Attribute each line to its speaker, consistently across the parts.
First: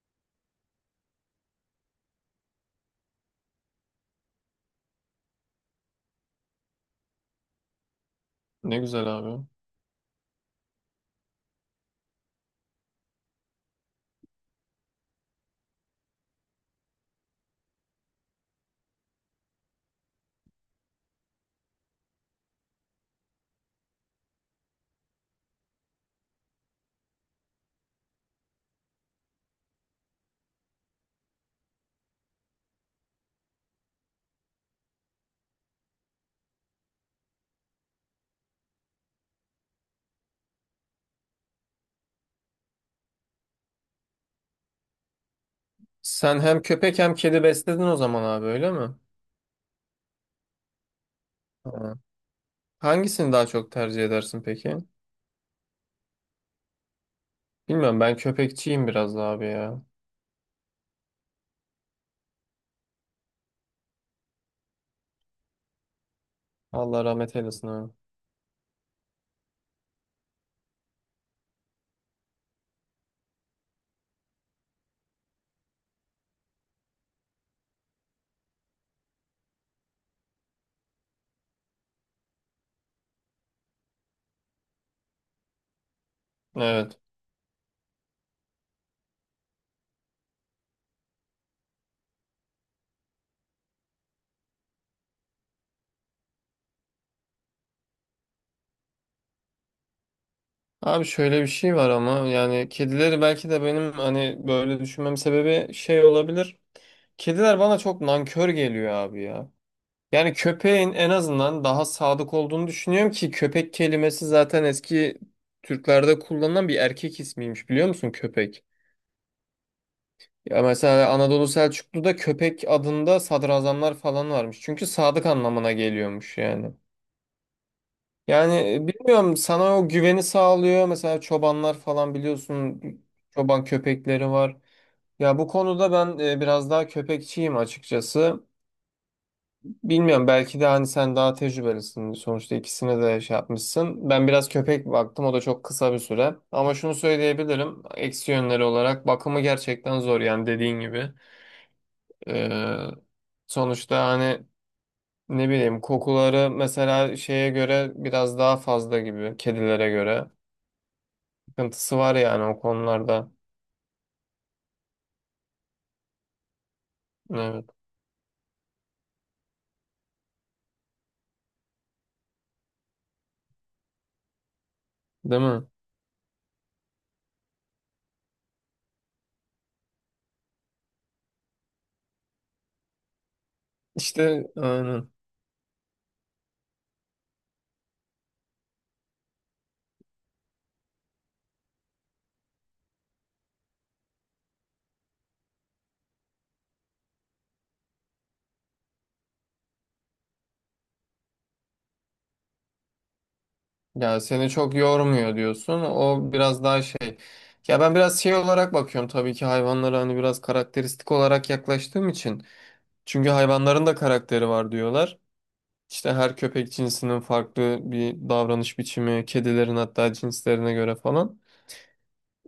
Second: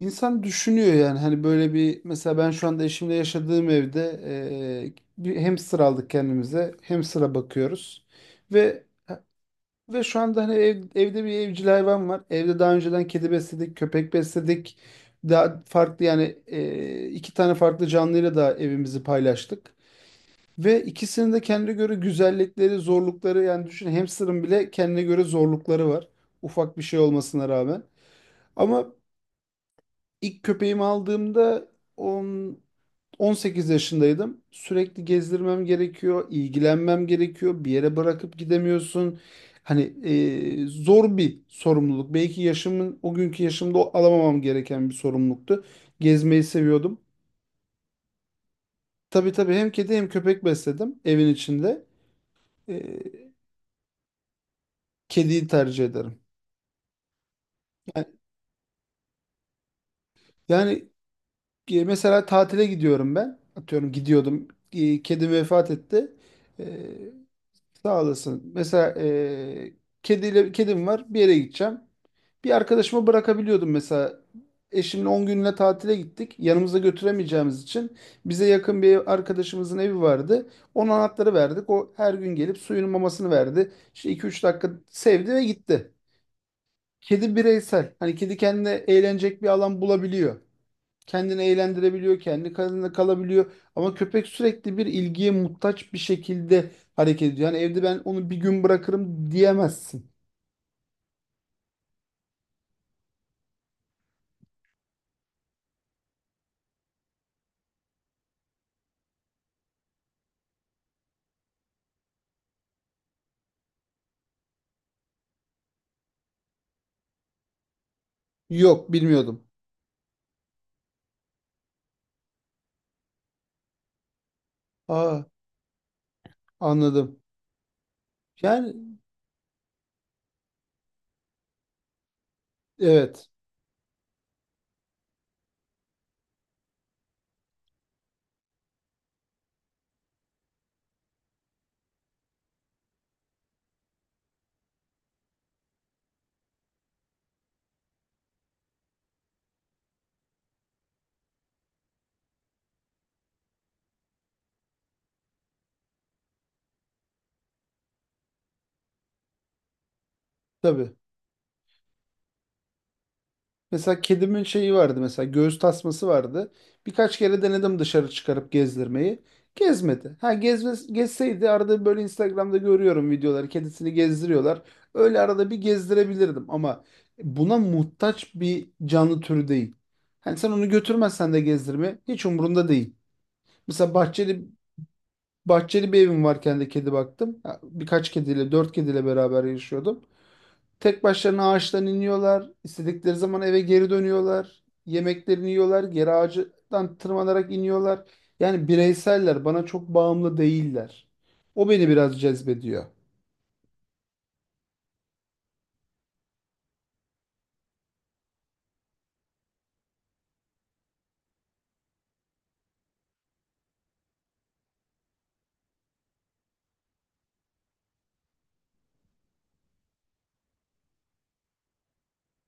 Speaker 1: İnsan düşünüyor yani hani böyle bir mesela ben şu anda eşimle yaşadığım evde bir hamster aldık kendimize. Hamster'a bakıyoruz.
Speaker 2: Ne
Speaker 1: Ve
Speaker 2: güzel abi.
Speaker 1: ve şu anda hani evde bir evcil hayvan var. Evde daha önceden kedi besledik, köpek besledik. Daha farklı yani iki tane farklı canlıyla da evimizi paylaştık. Ve ikisinin de kendine göre güzellikleri, zorlukları yani düşün hamster'ın bile kendine göre zorlukları var. Ufak bir şey olmasına rağmen. Ama İlk köpeğimi aldığımda 10, 18 yaşındaydım. Sürekli gezdirmem gerekiyor, ilgilenmem gerekiyor. Bir yere bırakıp gidemiyorsun. Hani zor bir sorumluluk. Belki o günkü yaşımda alamamam gereken bir sorumluluktu.
Speaker 2: Sen
Speaker 1: Gezmeyi
Speaker 2: hem köpek
Speaker 1: seviyordum.
Speaker 2: hem kedi besledin o zaman abi, öyle mi?
Speaker 1: Tabii tabii hem kedi hem köpek besledim evin içinde.
Speaker 2: Ha.
Speaker 1: E,
Speaker 2: Hangisini daha çok tercih edersin peki?
Speaker 1: Kediyi tercih ederim.
Speaker 2: Bilmiyorum, ben
Speaker 1: Yani,
Speaker 2: köpekçiyim biraz da abi ya.
Speaker 1: yani Mesela tatile gidiyorum ben. Atıyorum gidiyordum. Kedim vefat etti. E,
Speaker 2: Allah rahmet eylesin abi.
Speaker 1: Sağ olasın. Mesela kedim var. Bir yere gideceğim. Bir arkadaşıma bırakabiliyordum mesela. Eşimle 10 günlüğüne tatile gittik. Yanımıza götüremeyeceğimiz için bize yakın bir arkadaşımızın evi vardı. Onun anahtarı verdik. O her gün gelip suyunun mamasını verdi. İşte 2-3 dakika sevdi ve gitti.
Speaker 2: Evet.
Speaker 1: Kedi bireysel. Hani kedi kendine eğlenecek bir alan bulabiliyor, kendini eğlendirebiliyor, kendi kendine kalabiliyor. Ama köpek sürekli bir ilgiye muhtaç bir şekilde hareket ediyor. Yani evde ben onu bir gün bırakırım diyemezsin.
Speaker 2: Abi şöyle bir şey var ama, yani kedileri, belki de benim hani böyle düşünmem sebebi şey olabilir. Kediler bana çok nankör geliyor abi ya. Yani köpeğin en azından daha sadık olduğunu düşünüyorum ki köpek kelimesi zaten eski Türklerde kullanılan bir erkek ismiymiş, biliyor musun köpek?
Speaker 1: Yok, bilmiyordum.
Speaker 2: Ya mesela Anadolu Selçuklu'da köpek adında sadrazamlar falan varmış. Çünkü
Speaker 1: Aa,
Speaker 2: sadık anlamına geliyormuş yani.
Speaker 1: anladım.
Speaker 2: Yani
Speaker 1: Yani
Speaker 2: bilmiyorum, sana o güveni sağlıyor. Mesela çobanlar falan biliyorsun,
Speaker 1: evet,
Speaker 2: çoban köpekleri var. Ya bu konuda ben biraz daha köpekçiyim açıkçası. Bilmiyorum, belki de hani sen daha tecrübelisin. Sonuçta ikisine de şey yapmışsın. Ben biraz köpek baktım, o da çok kısa bir süre. Ama şunu söyleyebilirim. Eksi yönleri olarak bakımı gerçekten zor, yani dediğin gibi. Ee, Sonuçta hani ne bileyim, kokuları mesela şeye göre biraz daha fazla gibi, kedilere göre.
Speaker 1: tabii.
Speaker 2: Sıkıntısı var yani o konularda.
Speaker 1: Mesela kedimin şeyi vardı, mesela göğüs tasması vardı. Birkaç kere
Speaker 2: Evet.
Speaker 1: denedim dışarı çıkarıp gezdirmeyi. Gezmedi. Ha gezme, gezseydi arada böyle Instagram'da görüyorum videoları, kedisini gezdiriyorlar. Öyle
Speaker 2: Değil
Speaker 1: arada bir
Speaker 2: mi?
Speaker 1: gezdirebilirdim ama buna muhtaç bir canlı türü değil. Hani sen onu götürmezsen de gezdirme hiç umurunda değil. Mesela bahçeli
Speaker 2: İşte aynen.
Speaker 1: bahçeli bir evim varken de kedi baktım. Ha, birkaç kediyle, dört kediyle beraber yaşıyordum. Tek başlarına ağaçtan iniyorlar. İstedikleri zaman eve geri dönüyorlar. Yemeklerini yiyorlar. Geri ağacından tırmanarak iniyorlar. Yani bireyseller, bana çok bağımlı değiller. O beni biraz cezbediyor.
Speaker 2: Ya seni çok yormuyor diyorsun. O biraz daha şey. Ya ben biraz şey olarak bakıyorum tabii ki hayvanlara, hani biraz karakteristik olarak yaklaştığım için. Çünkü hayvanların da karakteri var diyorlar. İşte her köpek cinsinin farklı bir davranış biçimi, kedilerin hatta cinslerine göre falan.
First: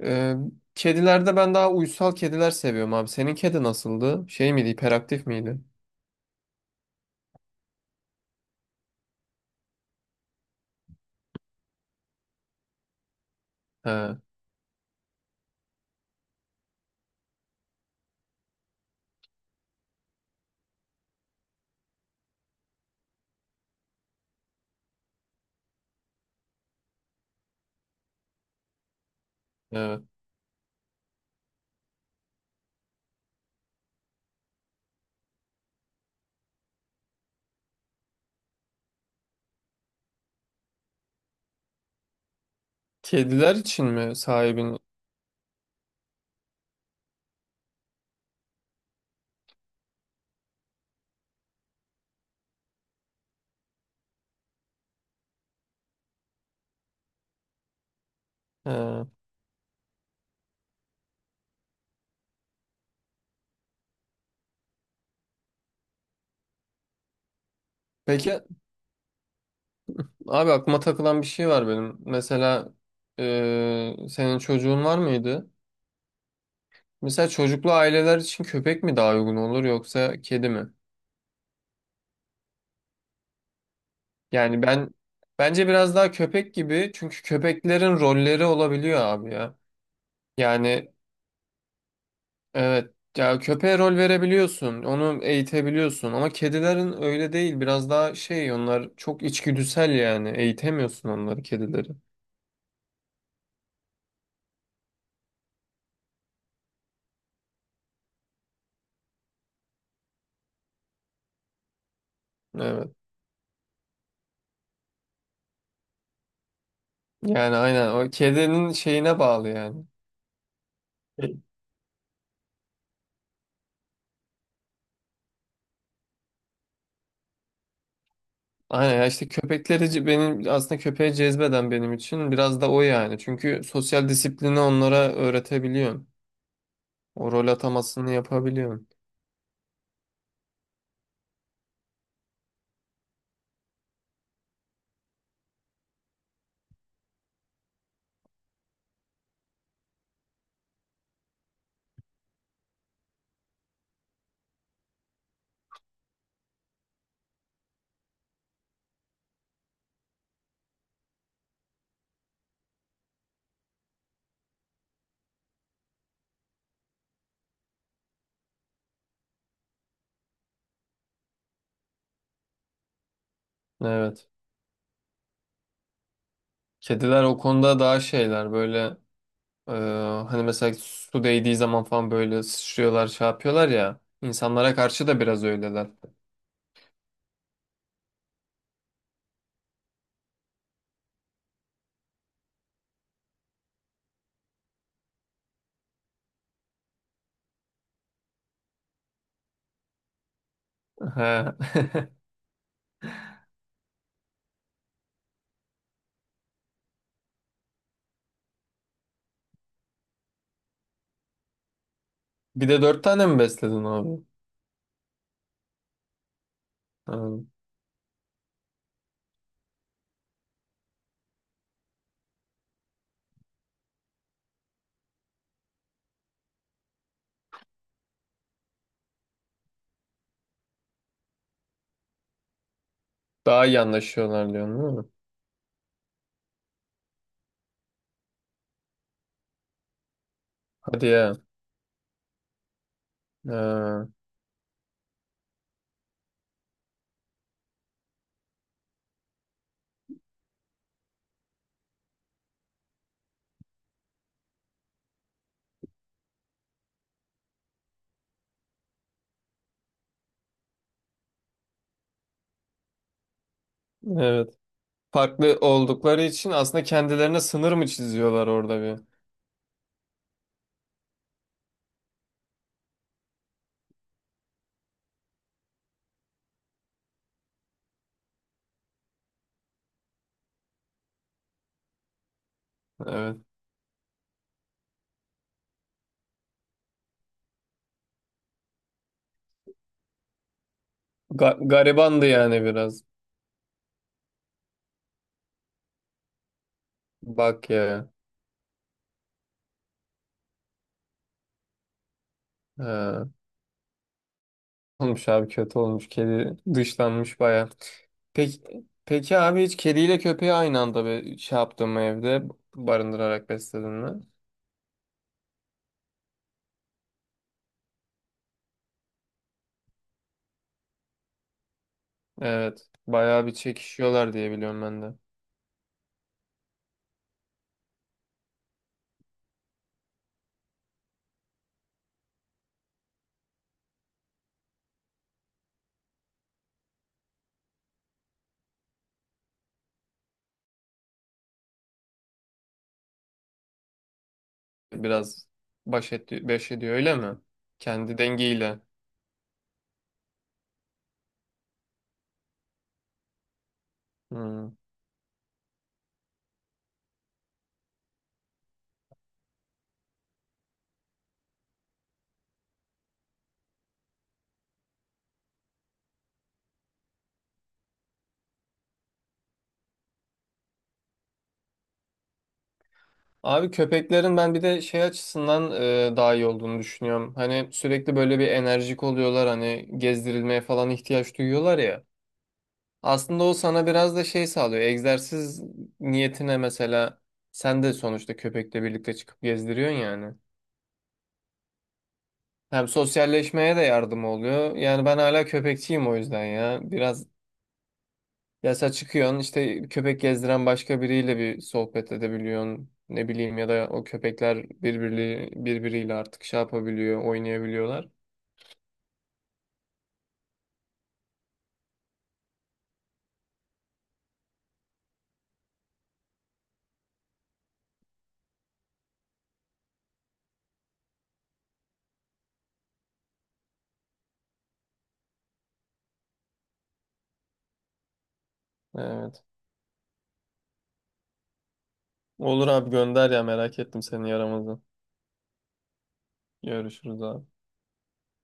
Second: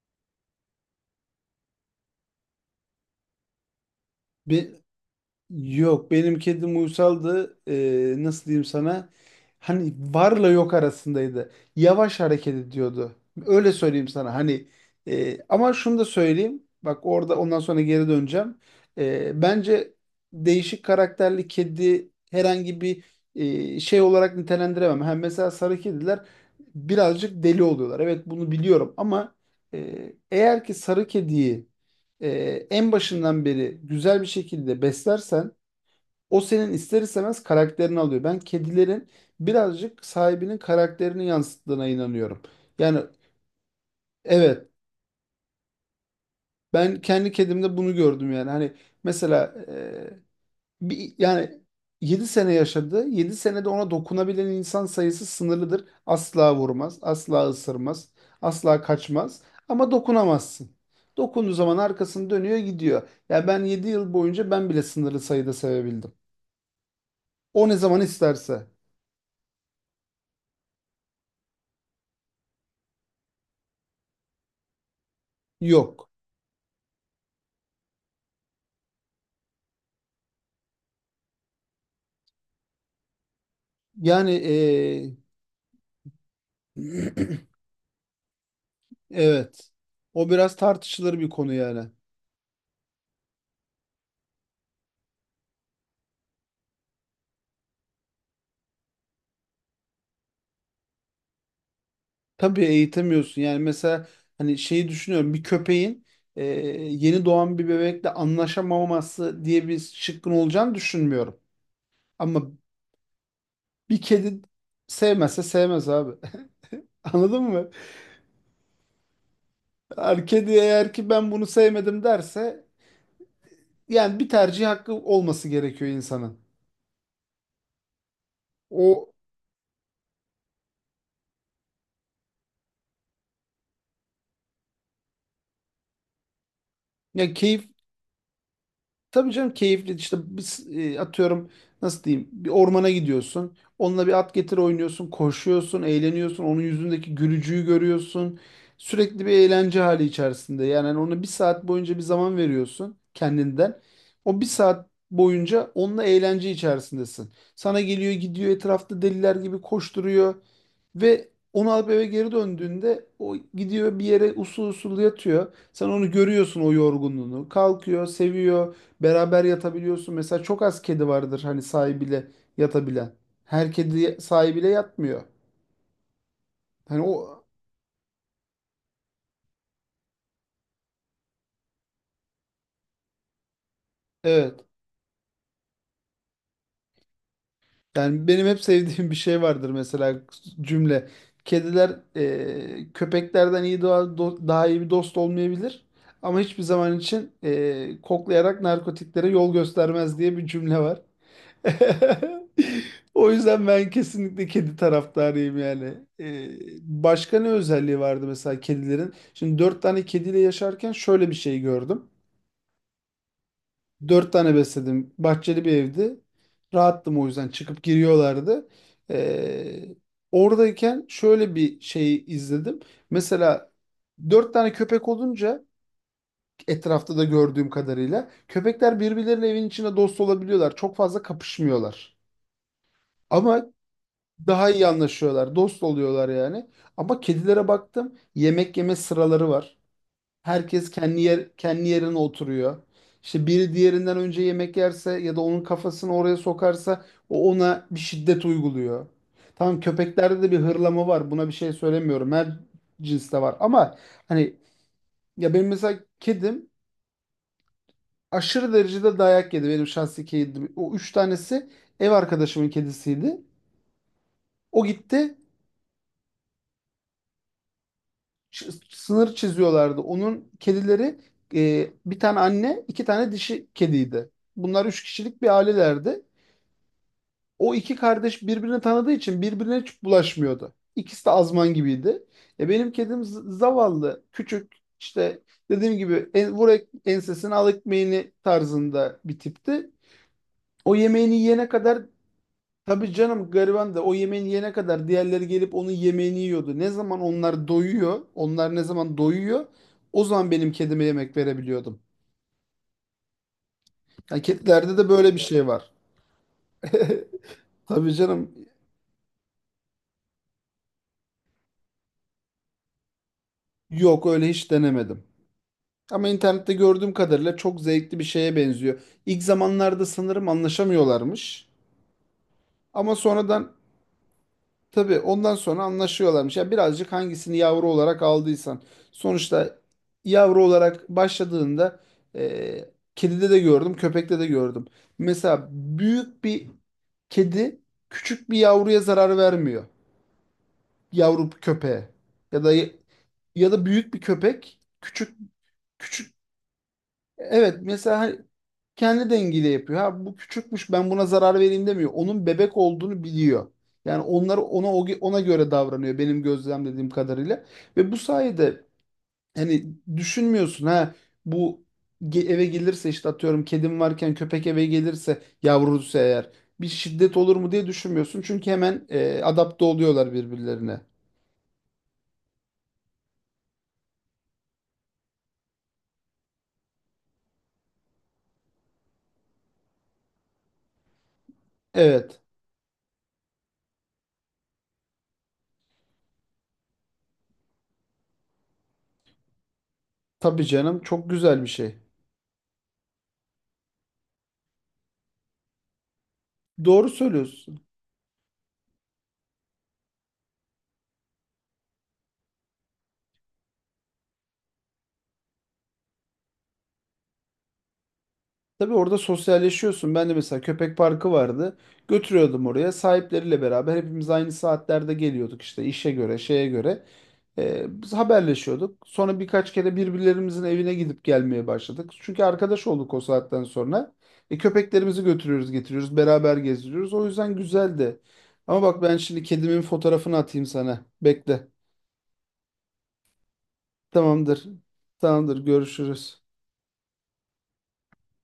Speaker 2: Ee, Kedilerde ben daha uysal kediler seviyorum abi. Senin kedi nasıldı? Şey miydi,
Speaker 1: Bir,
Speaker 2: hiperaktif miydi?
Speaker 1: Yok, benim kedim uysaldı. Nasıl diyeyim sana? Hani varla yok arasındaydı. Yavaş hareket ediyordu. Öyle söyleyeyim
Speaker 2: He,
Speaker 1: sana. Hani ama şunu da söyleyeyim. Bak orada ondan sonra geri döneceğim. Bence değişik karakterli kedi herhangi bir şey olarak nitelendiremem. Hem mesela sarı kediler birazcık deli oluyorlar. Evet, bunu biliyorum, ama
Speaker 2: evet.
Speaker 1: eğer ki sarı kediyi e, en başından beri güzel bir şekilde beslersen, o senin ister istemez karakterini alıyor. Ben kedilerin birazcık sahibinin karakterini yansıttığına inanıyorum. Yani
Speaker 2: Kediler için mi
Speaker 1: evet,
Speaker 2: sahibin?
Speaker 1: ben kendi kedimde bunu gördüm yani. Hani mesela e, bir, yani 7 sene yaşadı. 7 senede ona dokunabilen insan sayısı sınırlıdır. Asla vurmaz, asla ısırmaz, asla
Speaker 2: He.
Speaker 1: kaçmaz, ama dokunamazsın. Dokunduğu zaman arkasını dönüyor gidiyor. Ya ben 7 yıl boyunca ben bile sınırlı sayıda sevebildim. O ne zaman
Speaker 2: Peki
Speaker 1: isterse.
Speaker 2: abi, aklıma takılan bir şey var benim. Mesela senin çocuğun var mıydı?
Speaker 1: Yok.
Speaker 2: Mesela çocuklu aileler için köpek mi daha uygun olur, yoksa kedi mi?
Speaker 1: Yani e,
Speaker 2: Yani ben, bence biraz daha köpek gibi, çünkü köpeklerin rolleri olabiliyor abi ya.
Speaker 1: evet. O biraz
Speaker 2: Yani.
Speaker 1: tartışılır bir konu yani.
Speaker 2: Evet. Ya köpeğe rol verebiliyorsun, onu eğitebiliyorsun ama kedilerin öyle değil. Biraz daha şey, onlar çok içgüdüsel yani. Eğitemiyorsun onları, kedileri.
Speaker 1: Tabii eğitemiyorsun. Yani mesela hani şeyi düşünüyorum. Bir köpeğin e, yeni doğan bir bebekle anlaşamaması diye bir şıkkın olacağını düşünmüyorum. Ama
Speaker 2: Evet.
Speaker 1: bir kedi sevmezse sevmez abi. Anladın
Speaker 2: Yani
Speaker 1: mı?
Speaker 2: aynen, o kedinin şeyine bağlı yani.
Speaker 1: Yani kedi eğer ki ben bunu sevmedim derse, yani bir tercih hakkı olması gerekiyor insanın.
Speaker 2: Aynen ya,
Speaker 1: O
Speaker 2: işte köpekleri ce- benim aslında köpeğe cezbeden benim için biraz da o yani. Çünkü sosyal disiplini onlara öğretebiliyorsun. O
Speaker 1: ya
Speaker 2: rol
Speaker 1: keyif
Speaker 2: atamasını yapabiliyorsun.
Speaker 1: Tabii canım, keyifli işte atıyorum nasıl diyeyim, bir ormana gidiyorsun. Onunla bir at getir oynuyorsun, koşuyorsun, eğleniyorsun. Onun yüzündeki gülücüğü görüyorsun. Sürekli bir eğlence hali içerisinde. Yani hani ona bir saat boyunca bir zaman veriyorsun kendinden. O bir saat boyunca onunla eğlence içerisindesin. Sana geliyor gidiyor, etrafta deliler gibi koşturuyor. Ve onu alıp eve geri döndüğünde o gidiyor bir yere usul usul yatıyor. Sen onu görüyorsun o yorgunluğunu. Kalkıyor, seviyor. Beraber yatabiliyorsun. Mesela çok az kedi vardır hani sahibiyle yatabilen. Her kedi
Speaker 2: Evet.
Speaker 1: sahibiyle yatmıyor. Hani
Speaker 2: Kediler o
Speaker 1: o
Speaker 2: konuda daha şeyler böyle. Ee, Hani mesela su değdiği zaman falan böyle sıçrıyorlar, şey yapıyorlar ya.
Speaker 1: evet.
Speaker 2: İnsanlara karşı da biraz öyleler.
Speaker 1: Yani benim hep sevdiğim bir şey vardır, mesela cümle. Kediler köpeklerden iyi daha iyi bir dost olmayabilir. Ama hiçbir zaman için koklayarak narkotiklere yol göstermez diye bir cümle var.
Speaker 2: He.
Speaker 1: O yüzden ben kesinlikle kedi taraftarıyım yani. Ee, Başka ne özelliği vardı mesela kedilerin? Şimdi dört tane kediyle yaşarken şöyle bir şey gördüm.
Speaker 2: Bir de dört tane mi besledin abi?
Speaker 1: Dört tane besledim. Bahçeli bir evdi. Rahattım,
Speaker 2: Ha.
Speaker 1: o yüzden çıkıp giriyorlardı. Ee, Oradayken şöyle bir şey izledim. Mesela dört tane köpek olunca, etrafta da gördüğüm kadarıyla köpekler birbirleriyle evin içinde dost olabiliyorlar. Çok fazla kapışmıyorlar.
Speaker 2: Daha
Speaker 1: Ama
Speaker 2: iyi anlaşıyorlar
Speaker 1: daha
Speaker 2: diyorsun
Speaker 1: iyi
Speaker 2: değil mi?
Speaker 1: anlaşıyorlar, dost oluyorlar yani. Ama kedilere baktım, yemek yeme sıraları var. Herkes
Speaker 2: Hadi
Speaker 1: kendi
Speaker 2: ya.
Speaker 1: yer, kendi yerine oturuyor. İşte biri
Speaker 2: Ha.
Speaker 1: diğerinden önce yemek yerse ya da onun kafasını oraya sokarsa, o ona bir şiddet uyguluyor. Tamam, köpeklerde de bir hırlama var. Buna bir şey söylemiyorum. Her cinste var. Ama hani ya benim mesela kedim aşırı derecede dayak yedi. Benim şahsi kedim. O üç tanesi ev arkadaşımın kedisiydi.
Speaker 2: Evet.
Speaker 1: O gitti
Speaker 2: Farklı oldukları için aslında kendilerine sınır mı çiziyorlar orada bir?
Speaker 1: sınır çiziyorlardı. Onun kedileri bir tane anne, iki tane dişi kediydi. Bunlar üç kişilik bir ailelerdi. O iki kardeş birbirini tanıdığı için birbirine hiç bulaşmıyordu. İkisi de azman gibiydi. Benim kedim
Speaker 2: Evet.
Speaker 1: zavallı, küçük, işte dediğim gibi ensesini al ekmeğini tarzında bir tipti. O yemeğini
Speaker 2: Ga-
Speaker 1: yiyene kadar,
Speaker 2: garibandı yani biraz.
Speaker 1: tabii canım, gariban, da o yemeğini yene kadar diğerleri gelip onun yemeğini yiyordu. Ne zaman onlar
Speaker 2: Bak ya.
Speaker 1: doyuyor, onlar ne zaman doyuyor, o zaman benim kedime yemek verebiliyordum.
Speaker 2: Ha.
Speaker 1: Yani kedilerde de
Speaker 2: Olmuş
Speaker 1: böyle bir
Speaker 2: abi,
Speaker 1: şey
Speaker 2: kötü
Speaker 1: var.
Speaker 2: olmuş. Kedi dışlanmış baya.
Speaker 1: Tabii
Speaker 2: Peki,
Speaker 1: canım,
Speaker 2: peki abi, hiç kediyle köpeği aynı anda be, şey yaptın mı evde, barındırarak besledin mi?
Speaker 1: yok, öyle hiç denemedim. Ama internette gördüğüm kadarıyla çok zevkli bir şeye benziyor. İlk zamanlarda sanırım anlaşamıyorlarmış.
Speaker 2: Evet.
Speaker 1: Ama
Speaker 2: Bayağı bir
Speaker 1: sonradan,
Speaker 2: çekişiyorlar diye biliyorum ben de.
Speaker 1: tabii ondan sonra anlaşıyorlarmış. Ya birazcık hangisini yavru olarak aldıysan. Sonuçta yavru olarak başladığında e, kedide de gördüm, köpekte de gördüm. Mesela büyük bir kedi küçük bir yavruya zarar vermiyor. Yavru köpeğe. Ya da ya da büyük bir köpek küçük
Speaker 2: Biraz baş,
Speaker 1: küçük
Speaker 2: etti- baş ediyor öyle mi?
Speaker 1: evet, mesela
Speaker 2: Kendi
Speaker 1: hani
Speaker 2: dengiyle.
Speaker 1: kendi dengiyle yapıyor. Ha bu küçükmüş, ben buna zarar vereyim demiyor. Onun bebek olduğunu biliyor. Yani onlar
Speaker 2: Hmm.
Speaker 1: ona ona göre davranıyor, benim gözlemlediğim kadarıyla. Ve bu sayede hani düşünmüyorsun ha, bu eve gelirse işte atıyorum, kedim varken köpek eve gelirse yavrusu, eğer bir şiddet olur mu diye düşünmüyorsun. Çünkü hemen adapte oluyorlar birbirlerine.
Speaker 2: Abi köpeklerin ben bir de şey açısından daha iyi olduğunu düşünüyorum. Hani sürekli böyle bir enerjik oluyorlar, hani gezdirilmeye falan ihtiyaç duyuyorlar ya.
Speaker 1: Evet.
Speaker 2: Aslında o sana biraz da şey sağlıyor. Egzersiz niyetine mesela sen de sonuçta köpekle birlikte çıkıp gezdiriyorsun yani.
Speaker 1: Tabii canım, çok güzel bir şey.
Speaker 2: Hem sosyalleşmeye de yardım oluyor. Yani ben hala köpekçiyim o yüzden ya.
Speaker 1: Doğru
Speaker 2: Biraz
Speaker 1: söylüyorsun.
Speaker 2: yasa çıkıyorsun, işte köpek gezdiren başka biriyle bir sohbet edebiliyorsun. Ne bileyim, ya da o köpekler birbiri, birbiriyle artık şey yapabiliyor, oynayabiliyorlar.
Speaker 1: Tabii orada sosyalleşiyorsun. Ben de mesela köpek parkı vardı. Götürüyordum oraya. Sahipleriyle beraber hepimiz aynı saatlerde geliyorduk işte işe göre, şeye göre. Biz haberleşiyorduk. Sonra birkaç kere birbirlerimizin evine gidip gelmeye başladık. Çünkü arkadaş olduk o saatten sonra. Köpeklerimizi götürüyoruz, getiriyoruz, beraber gezdiriyoruz. O yüzden güzeldi. Ama bak ben şimdi
Speaker 2: Evet.
Speaker 1: kedimin fotoğrafını atayım sana. Bekle.
Speaker 2: Olur abi, gönder ya, merak ettim senin
Speaker 1: Tamamdır.
Speaker 2: yaramazı.
Speaker 1: Tamamdır. Görüşürüz.
Speaker 2: Görüşürüz abi.